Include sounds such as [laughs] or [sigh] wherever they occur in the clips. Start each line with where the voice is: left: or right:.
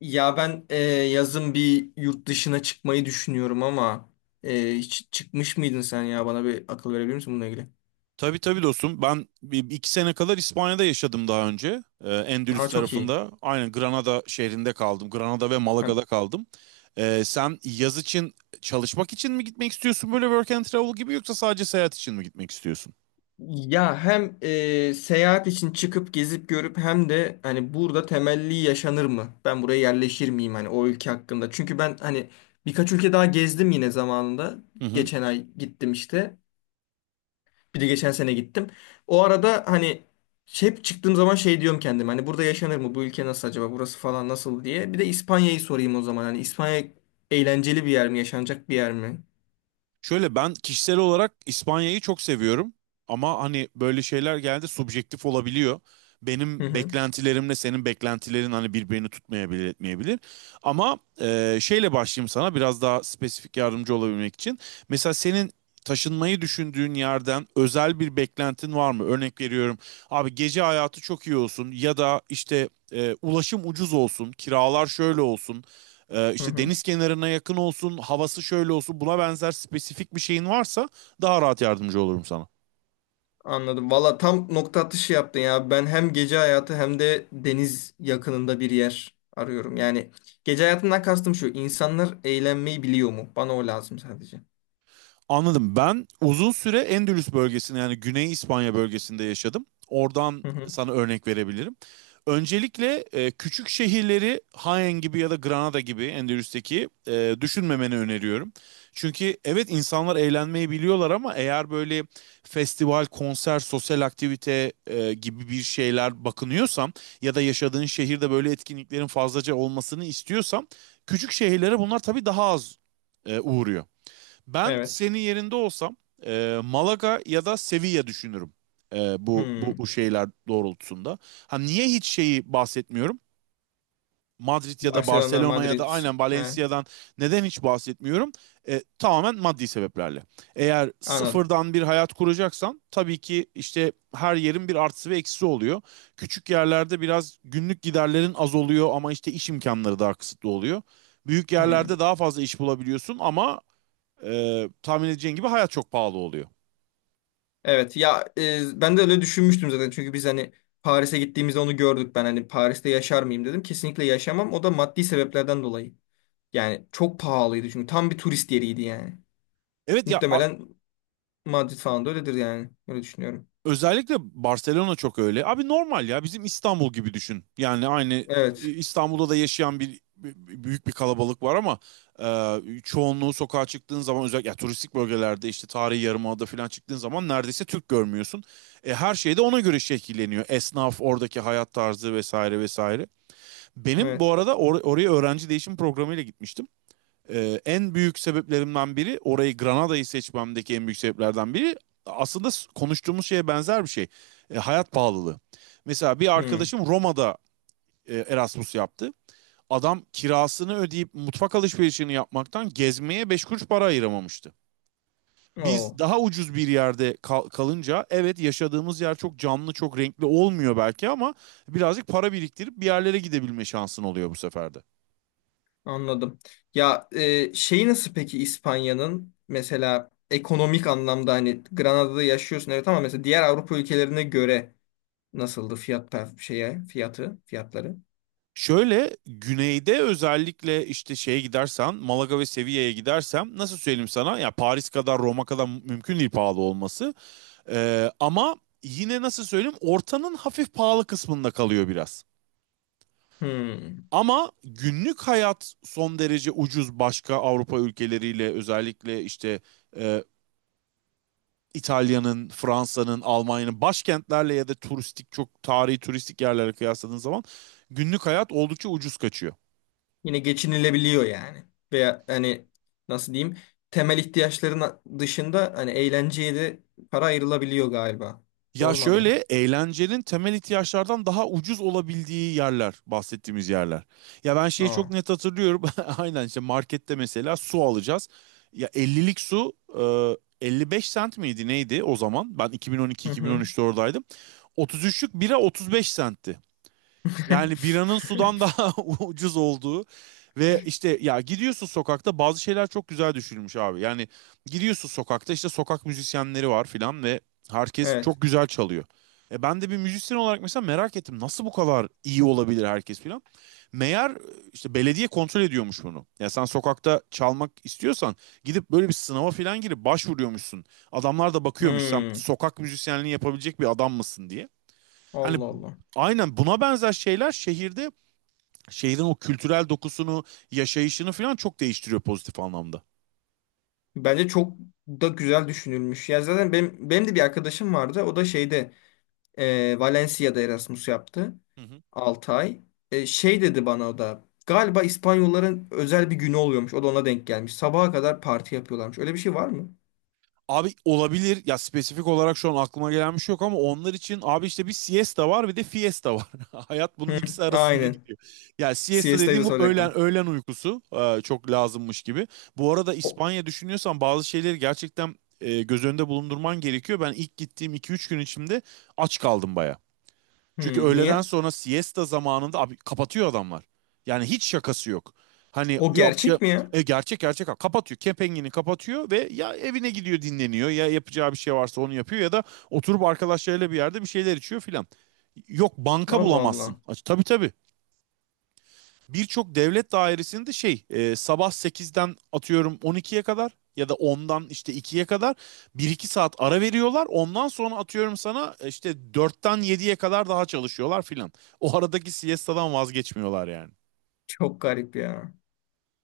left: Ya ben yazın bir yurt dışına çıkmayı düşünüyorum ama hiç çıkmış mıydın sen ya? Bana bir akıl verebilir misin bununla ilgili?
right: Tabii tabii, dostum. Ben 2 sene kadar İspanya'da yaşadım daha önce. Endülüs
left: Ama çok iyi.
right: tarafında. Aynen Granada şehrinde kaldım. Granada ve Malaga'da
left: Hem
right: kaldım. Sen yaz için, çalışmak için mi gitmek istiyorsun, böyle work and travel gibi, yoksa sadece seyahat için mi gitmek istiyorsun?
left: ya hem seyahat için çıkıp gezip görüp hem de hani burada temelli yaşanır mı? Ben buraya yerleşir miyim hani o ülke hakkında? Çünkü ben hani birkaç ülke daha gezdim yine zamanında. Geçen ay gittim işte. Bir de geçen sene gittim. O arada hani hep çıktığım zaman şey diyorum kendime hani burada yaşanır mı? Bu ülke nasıl acaba? Burası falan nasıl diye. Bir de İspanya'yı sorayım o zaman. Hani İspanya eğlenceli bir yer mi? Yaşanacak bir yer mi?
right: Şöyle, ben kişisel olarak İspanya'yı çok seviyorum ama hani böyle şeyler geldi, subjektif olabiliyor.
left: Hı
right: Benim
left: hı.
right: beklentilerimle senin beklentilerin hani birbirini tutmayabilir, etmeyebilir. Ama şeyle başlayayım sana biraz daha spesifik yardımcı olabilmek için. Mesela senin taşınmayı düşündüğün yerden özel bir beklentin var mı? Örnek veriyorum, abi gece hayatı çok iyi olsun ya da işte ulaşım ucuz olsun, kiralar şöyle olsun,
left: Hı
right: işte
left: hı.
right: deniz kenarına yakın olsun, havası şöyle olsun, buna benzer spesifik bir şeyin varsa daha rahat yardımcı olurum sana.
left: Anladım. Valla tam nokta atışı yaptın ya. Ben hem gece hayatı hem de deniz yakınında bir yer arıyorum. Yani gece hayatından kastım şu. İnsanlar eğlenmeyi biliyor mu? Bana o lazım sadece.
right: Anladım. Ben uzun süre Endülüs bölgesinde, yani Güney İspanya bölgesinde yaşadım. Oradan
left: Hı hı.
right: sana örnek verebilirim. Öncelikle küçük şehirleri, Jaén gibi ya da Granada gibi Endülüs'teki, düşünmemeni öneriyorum. Çünkü evet, insanlar eğlenmeyi biliyorlar ama eğer böyle festival, konser, sosyal aktivite gibi bir şeyler bakınıyorsam ya da yaşadığın şehirde böyle etkinliklerin fazlaca olmasını istiyorsam, küçük şehirlere bunlar tabii daha az uğruyor. Ben
left: Evet.
right: senin yerinde olsam Malaga ya da Sevilla düşünürüm. Bu
left: Hmm.
right: şeyler doğrultusunda. Ha, niye hiç şeyi bahsetmiyorum? Madrid ya da
left: Barcelona,
right: Barcelona ya da
left: Madrid.
right: aynen
left: He,
right: Valencia'dan neden hiç bahsetmiyorum? Tamamen maddi sebeplerle. Eğer
left: anladım.
right: sıfırdan bir hayat kuracaksan, tabii ki işte her yerin bir artısı ve eksisi oluyor. Küçük yerlerde biraz günlük giderlerin az oluyor ama işte iş imkanları daha kısıtlı oluyor. Büyük yerlerde
left: Hmm.
right: daha fazla iş bulabiliyorsun ama tahmin edeceğin gibi hayat çok pahalı oluyor.
left: Evet ya, ben de öyle düşünmüştüm zaten çünkü biz hani Paris'e gittiğimizde onu gördük, ben hani Paris'te yaşar mıyım dedim, kesinlikle yaşamam, o da maddi sebeplerden dolayı, yani çok pahalıydı çünkü tam bir turist yeriydi yani
right: Evet ya a-
left: muhtemelen Madrid falan da öyledir, yani öyle düşünüyorum.
right: Özellikle Barcelona çok öyle. Abi normal ya, bizim İstanbul gibi düşün. Yani aynı,
left: Evet,
right: İstanbul'da da yaşayan büyük bir kalabalık var ama çoğunluğu sokağa çıktığın zaman, özellikle ya, turistik bölgelerde işte, tarihi yarımada falan çıktığın zaman neredeyse Türk görmüyorsun. Her şey de ona göre şekilleniyor. Esnaf, oradaki hayat tarzı, vesaire vesaire. Benim bu
left: evet.
right: arada oraya öğrenci değişim programıyla gitmiştim. En büyük sebeplerimden biri, orayı Granada'yı seçmemdeki en büyük sebeplerden biri, aslında konuştuğumuz şeye benzer bir şey. Hayat pahalılığı. Mesela bir
left: Hmm.
right: arkadaşım Roma'da Erasmus yaptı. Adam kirasını ödeyip mutfak alışverişini yapmaktan gezmeye beş kuruş para ayıramamıştı. Biz
left: Oo,
right: daha ucuz bir yerde kalınca, evet, yaşadığımız yer çok canlı, çok renkli olmuyor belki ama birazcık para biriktirip bir yerlere gidebilme şansın oluyor bu sefer de.
left: anladım. Ya şey nasıl peki İspanya'nın mesela ekonomik anlamda hani Granada'da yaşıyorsun, evet, ama mesela diğer Avrupa ülkelerine göre nasıldı fiyat şeye fiyatı fiyatları.
right: Şöyle, güneyde özellikle, işte şeye gidersen, Malaga ve Sevilla'ya gidersem, nasıl söyleyeyim sana, ya Paris kadar, Roma kadar mümkün değil pahalı olması. Ama yine nasıl söyleyeyim, ortanın hafif pahalı kısmında kalıyor biraz.
left: Hmm.
right: Ama günlük hayat son derece ucuz başka Avrupa ülkeleriyle, özellikle işte e, İtalya'nın, Fransa'nın, Almanya'nın başkentlerle ya da turistik, çok tarihi turistik yerlere kıyasladığın zaman günlük hayat oldukça ucuz kaçıyor.
left: Yine geçinilebiliyor yani. Veya hani nasıl diyeyim, temel ihtiyaçların dışında hani eğlenceye de para ayrılabiliyor galiba.
right: Ya
left: Doğru mu anladım?
right: şöyle, eğlencenin temel ihtiyaçlardan daha ucuz olabildiği yerler bahsettiğimiz yerler. Ya ben şeyi çok
left: Aa.
right: net hatırlıyorum. [laughs] Aynen, işte markette mesela su alacağız. Ya 50'lik su 55 sent miydi neydi o zaman? Ben
left: Hı hı.
right: 2012-2013'te oradaydım. 33'lük bira 35 sentti. Yani biranın
left: [laughs]
right: sudan daha [laughs] ucuz olduğu ve işte, ya gidiyorsun sokakta, bazı şeyler çok güzel düşünülmüş abi. Yani gidiyorsun sokakta, işte sokak müzisyenleri var filan ve herkes
left: Evet.
right: çok güzel çalıyor. E, ben de bir müzisyen olarak mesela merak ettim, nasıl bu kadar iyi olabilir herkes filan. Meğer işte belediye kontrol ediyormuş bunu. Ya sen sokakta çalmak istiyorsan, gidip böyle bir sınava filan girip başvuruyormuşsun. Adamlar da bakıyormuş, sen
left: Hmm.
right: sokak müzisyenliği yapabilecek bir adam mısın diye. Hani
left: Allah Allah.
right: aynen buna benzer şeyler şehirde, şehrin o kültürel dokusunu, yaşayışını falan çok değiştiriyor pozitif anlamda.
left: Bence çok da güzel düşünülmüş. Ya zaten benim, de bir arkadaşım vardı. O da şeyde Valencia'da Erasmus yaptı.
right: Hı hı.
left: 6 ay. E, şey dedi bana o da. Galiba İspanyolların özel bir günü oluyormuş. O da ona denk gelmiş. Sabaha kadar parti yapıyorlarmış. Öyle bir şey var mı?
right: Abi olabilir ya, spesifik olarak şu an aklıma gelen bir şey yok ama onlar için abi, işte bir siesta var bir de fiesta var. [laughs] Hayat bunun
left: Hı,
right: ikisi arasında
left: aynen.
right: gidiyor. Ya siesta
left: Siesta'yı
right: dediğim
left: da
right: bu öğlen
left: soracaktım.
right: öğlen uykusu çok lazımmış gibi. Bu arada,
left: O,
right: İspanya düşünüyorsan bazı şeyleri gerçekten göz önünde bulundurman gerekiyor. Ben ilk gittiğim 2-3 gün içinde aç kaldım bayağı. Çünkü
left: hı,
right: öğleden
left: niye?
right: sonra siesta zamanında abi kapatıyor adamlar. Yani hiç şakası yok. Hani
left: O
right: yok ya-
left: gerçek mi ya?
right: Gerçek gerçek kapatıyor. Kepengen'i kapatıyor ve ya evine gidiyor dinleniyor, ya yapacağı bir şey varsa onu yapıyor, ya da oturup arkadaşlarıyla bir yerde bir şeyler içiyor filan. Yok, banka
left: Allah
right: bulamazsın.
left: Allah.
right: Tabii tabii, birçok devlet dairesinde şey, sabah 8'den atıyorum 12'ye kadar ya da ondan işte 2'ye kadar 1-2 saat ara veriyorlar. Ondan sonra atıyorum sana işte 4'ten 7'ye kadar daha çalışıyorlar filan. O aradaki siestadan vazgeçmiyorlar yani.
left: Çok garip ya.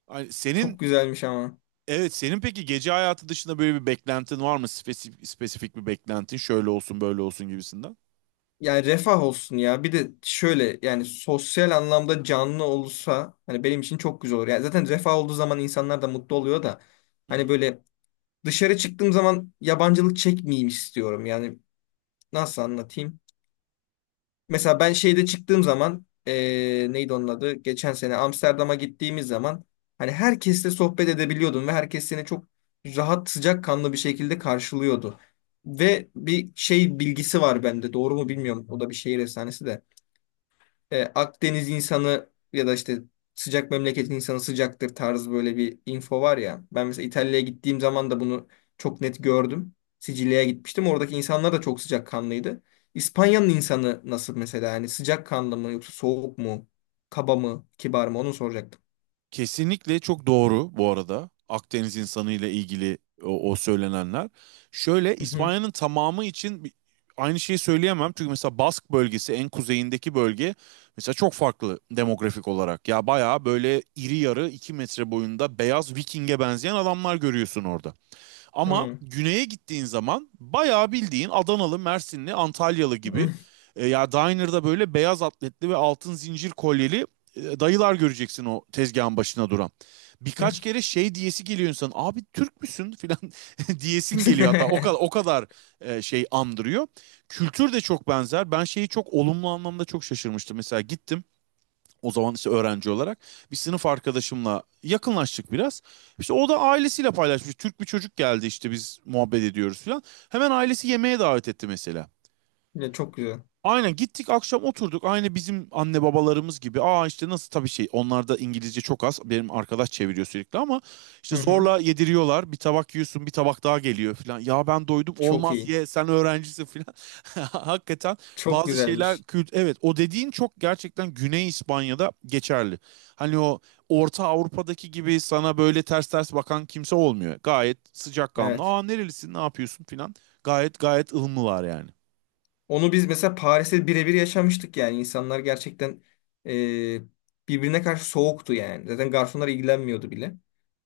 right: Ay, senin
left: Çok güzelmiş ama.
right: Evet, senin peki gece hayatı dışında böyle bir beklentin var mı? Spesifik, bir beklentin, şöyle olsun böyle olsun gibisinden.
left: Yani refah olsun ya. Bir de şöyle, yani sosyal anlamda canlı olursa hani benim için çok güzel olur. Yani zaten refah olduğu zaman insanlar da mutlu oluyor da
right: Hı
left: hani
right: hı.
left: böyle dışarı çıktığım zaman yabancılık çekmeyeyim istiyorum. Yani nasıl anlatayım? Mesela ben şeyde çıktığım zaman neydi onun adı? Geçen sene Amsterdam'a gittiğimiz zaman hani herkesle sohbet edebiliyordun ve herkes seni çok rahat, sıcakkanlı bir şekilde karşılıyordu. Ve bir şey bilgisi var bende. Doğru mu bilmiyorum. O da bir şehir efsanesi de. E, Akdeniz insanı ya da işte sıcak memleketin insanı sıcaktır tarzı böyle bir info var ya. Ben mesela İtalya'ya gittiğim zaman da bunu çok net gördüm. Sicilya'ya gitmiştim. Oradaki insanlar da çok sıcakkanlıydı. İspanya'nın insanı nasıl mesela? Yani sıcakkanlı mı yoksa soğuk mu? Kaba mı? Kibar mı? Onu soracaktım.
right: Kesinlikle çok doğru bu arada, Akdeniz insanıyla ilgili o söylenenler. Şöyle,
left: Hı hı.
right: İspanya'nın tamamı için aynı şeyi söyleyemem. Çünkü mesela Bask bölgesi, en kuzeyindeki bölge mesela, çok farklı demografik olarak. Ya bayağı böyle iri yarı, 2 metre boyunda, beyaz Viking'e benzeyen adamlar görüyorsun orada. Ama
left: Hı.
right: güneye gittiğin zaman bayağı bildiğin Adanalı, Mersinli, Antalyalı
left: Hı.
right: gibi, ya diner'da böyle beyaz atletli ve altın zincir kolyeli dayılar göreceksin o tezgahın başına duran.
left: Hı.
right: Birkaç kere şey diyesi geliyor insan, abi Türk müsün filan [laughs] diyesin geliyor, hatta o kadar, o
left: [laughs]
right: kadar şey andırıyor. Kültür de çok benzer. Ben şeyi çok olumlu anlamda çok şaşırmıştım. Mesela gittim o zaman işte, öğrenci olarak bir sınıf arkadaşımla yakınlaştık biraz. İşte o da ailesiyle paylaşmış, Türk bir çocuk geldi işte biz muhabbet ediyoruz falan. Hemen ailesi yemeğe davet etti mesela.
left: Ya çok güzel.
right: Aynen, gittik akşam oturduk aynı bizim anne babalarımız gibi. Aa, işte nasıl, tabii şey, onlarda İngilizce çok az. Benim arkadaş çeviriyor sürekli ama
left: Hı
right: işte
left: hı.
right: zorla yediriyorlar. Bir tabak yiyorsun, bir tabak daha geliyor falan. Ya ben doydum,
left: Çok
right: olmaz
left: iyi.
right: ye, sen öğrencisin falan. [laughs] Hakikaten
left: Çok
right: bazı şeyler
left: güzelmiş.
right: kült, evet, o dediğin çok gerçekten Güney İspanya'da geçerli. Hani o Orta Avrupa'daki gibi sana böyle ters ters bakan kimse olmuyor. Gayet sıcakkanlı.
left: Evet.
right: Aa nerelisin, ne yapıyorsun falan. Gayet gayet ılımlılar yani.
left: Onu biz mesela Paris'te birebir yaşamıştık yani. İnsanlar gerçekten e, birbirine karşı soğuktu yani. Zaten garsonlar ilgilenmiyordu bile.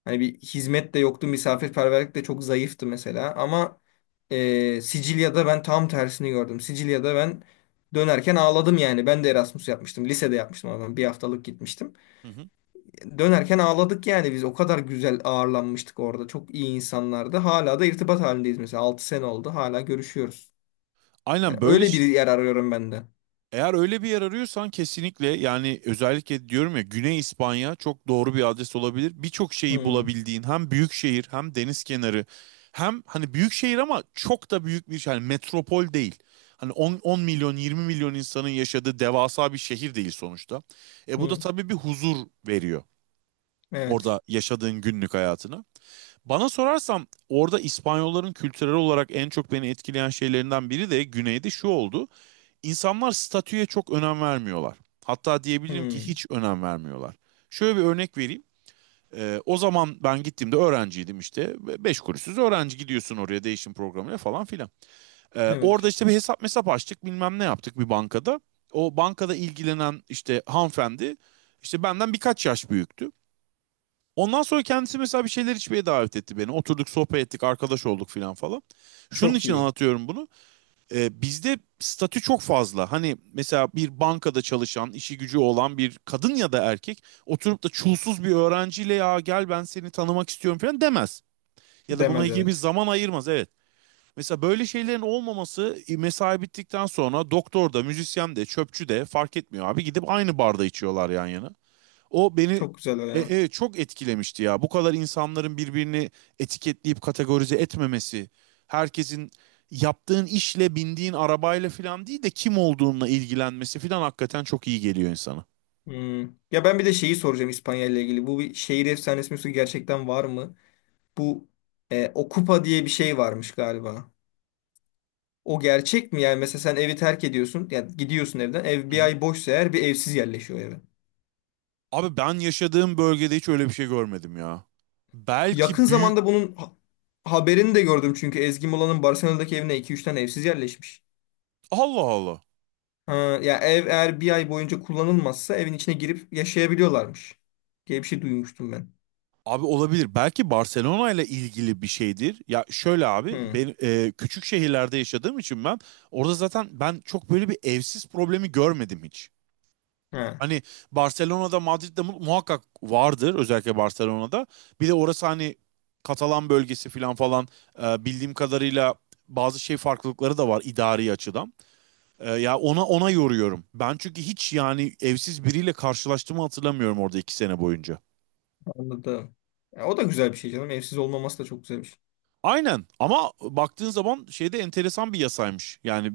left: Hani bir hizmet de yoktu, misafirperverlik de çok zayıftı mesela. Ama Sicilya'da ben tam tersini gördüm. Sicilya'da ben dönerken ağladım yani. Ben de Erasmus yapmıştım. Lisede yapmıştım ama ben bir haftalık gitmiştim.
right: Hı hı.
left: Dönerken ağladık yani biz. O kadar güzel ağırlanmıştık orada. Çok iyi insanlardı. Hala da irtibat halindeyiz mesela. 6 sene oldu. Hala görüşüyoruz. Yani
right: Aynen, böyle,
left: öyle bir yer arıyorum ben de.
right: eğer öyle bir yer arıyorsan, kesinlikle, yani özellikle diyorum ya, Güney İspanya çok doğru bir adres olabilir. Birçok şeyi
left: Hmm,
right: bulabildiğin, hem büyük şehir, hem deniz kenarı, hem hani büyük şehir ama çok da büyük bir şey, yani metropol değil. Hani 10 milyon 20 milyon insanın yaşadığı devasa bir şehir değil sonuçta. E, bu da
left: hmm,
right: tabii bir huzur veriyor
left: evet.
right: orada yaşadığın günlük hayatına. Bana sorarsan, orada İspanyolların kültürel olarak en çok beni etkileyen şeylerinden biri de güneyde şu oldu: İnsanlar statüye çok önem vermiyorlar. Hatta diyebilirim ki
left: Hmm,
right: hiç önem vermiyorlar. Şöyle bir örnek vereyim. O zaman ben gittiğimde öğrenciydim işte. Beş kuruşsuz öğrenci gidiyorsun oraya, değişim programına falan filan. Orada
left: evet.
right: işte bir hesap mesap açtık, bilmem ne yaptık bir bankada. O bankada ilgilenen işte hanımefendi, işte benden birkaç yaş büyüktü. Ondan sonra kendisi mesela bir şeyler içmeye davet etti beni. Oturduk, sohbet ettik, arkadaş olduk filan falan. Şunun
left: Çok
right: için
left: iyi.
right: anlatıyorum bunu. Bizde statü çok fazla. Hani mesela bir bankada çalışan, işi gücü olan bir kadın ya da erkek oturup da çulsuz bir öğrenciyle, ya gel ben seni tanımak istiyorum falan demez. Ya da buna
left: Demez,
right: ilgili bir
left: evet.
right: zaman ayırmaz, evet. Mesela böyle şeylerin olmaması, mesai bittikten sonra doktor da, müzisyen de, çöpçü de fark etmiyor abi. Gidip aynı barda içiyorlar yan yana. O beni
left: Çok güzel o ya.
right: çok etkilemişti ya. Bu kadar insanların birbirini etiketleyip kategorize etmemesi, herkesin yaptığın işle, bindiğin arabayla falan değil de kim olduğunla ilgilenmesi falan, hakikaten çok iyi geliyor insana.
left: Hmm. Ya ben bir de şeyi soracağım İspanya ile ilgili. Bu bir şehir efsanesi mi, gerçekten var mı? Bu Okupa diye bir şey varmış galiba. O gerçek mi? Yani mesela sen evi terk ediyorsun. Yani gidiyorsun evden. Ev
right: Hı
left: bir
right: hı.
left: ay boşsa eğer bir evsiz yerleşiyor eve.
right: Abi ben yaşadığım bölgede hiç öyle bir şey görmedim ya.
left: Yakın
right: Belki büyük...
left: zamanda bunun haberini de gördüm, çünkü Ezgi Mola'nın Barcelona'daki evine iki üç tane evsiz yerleşmiş.
right: Allah Allah.
left: Ha, ya ev eğer bir ay boyunca kullanılmazsa evin içine girip yaşayabiliyorlarmış diye bir şey duymuştum ben.
right: Abi olabilir. Belki Barcelona ile ilgili bir şeydir. Ya şöyle abi,
left: Hı,
right: ben küçük şehirlerde yaşadığım için ben orada zaten, ben çok böyle bir evsiz problemi görmedim hiç.
left: ha,
right: Hani Barcelona'da, Madrid'de muhakkak vardır, özellikle Barcelona'da. Bir de orası hani Katalan bölgesi falan falan, bildiğim kadarıyla bazı şey farklılıkları da var idari açıdan. Ya ona yoruyorum. Ben çünkü hiç, yani evsiz biriyle karşılaştığımı hatırlamıyorum orada 2 sene boyunca.
left: anladım. Ya, o da güzel bir şey canım. Evsiz olmaması da çok güzel bir şey.
right: Aynen, ama baktığın zaman şeyde, enteresan bir yasaymış. Yani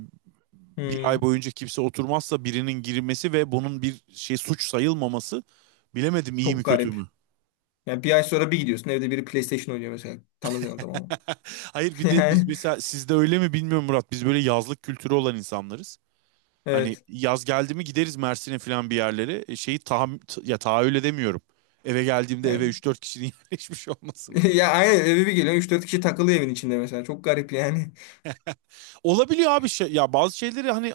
right: bir ay
left: Hı,
right: boyunca kimse oturmazsa birinin girmesi ve bunun bir şey suç sayılmaması, bilemedim iyi mi
left: çok
right: kötü
left: garip.
right: mü?
left: Yani bir ay sonra bir gidiyorsun, evde biri PlayStation oynuyor mesela. Tanımayan adam ama.
right: [laughs] Hayır,
left: [laughs]
right: bir de biz
left: Yani
right: mesela, sizde öyle mi bilmiyorum Murat, biz böyle yazlık kültürü olan insanlarız. Hani
left: evet.
right: yaz geldi mi gideriz Mersin'e falan bir yerlere. Şeyi ya tahayyül edemiyorum. Eve geldiğimde eve
left: Yani.
right: 3-4 kişinin [laughs] yerleşmiş olmasını.
left: [laughs] Ya aynen, eve bir geliyorsun üç dört kişi takılıyor evin içinde mesela. Çok garip yani. [laughs]
right: Olabiliyor abi şey, ya bazı şeyleri hani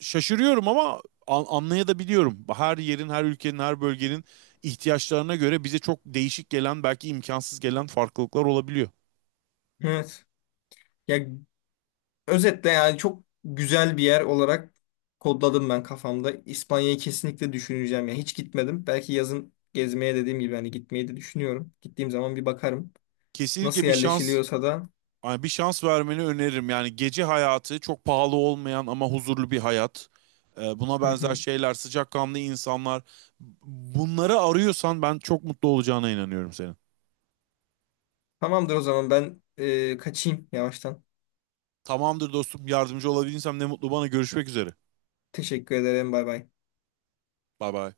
right: şaşırıyorum ama anlayabiliyorum. Her yerin, her ülkenin, her bölgenin ihtiyaçlarına göre bize çok değişik gelen, belki imkansız gelen farklılıklar olabiliyor.
left: Evet. Ya özetle yani çok güzel bir yer olarak kodladım ben kafamda. İspanya'yı kesinlikle düşüneceğim ya. Hiç gitmedim. Belki yazın gezmeye dediğim gibi hani gitmeyi de düşünüyorum. Gittiğim zaman bir bakarım.
right: Kesinlikle
left: Nasıl
right: bir şans,
left: yerleşiliyorsa da.
right: yani bir şans vermeni öneririm. Yani gece hayatı çok pahalı olmayan ama huzurlu bir hayat. Buna
left: Hı
right: benzer
left: hı.
right: şeyler, sıcakkanlı insanlar. Bunları arıyorsan ben çok mutlu olacağına inanıyorum senin.
left: Tamamdır o zaman, ben kaçayım yavaştan.
right: Tamamdır dostum, yardımcı olabilirsem ne mutlu bana. Görüşmek üzere.
left: Teşekkür ederim. Bay bay.
right: Bay bay.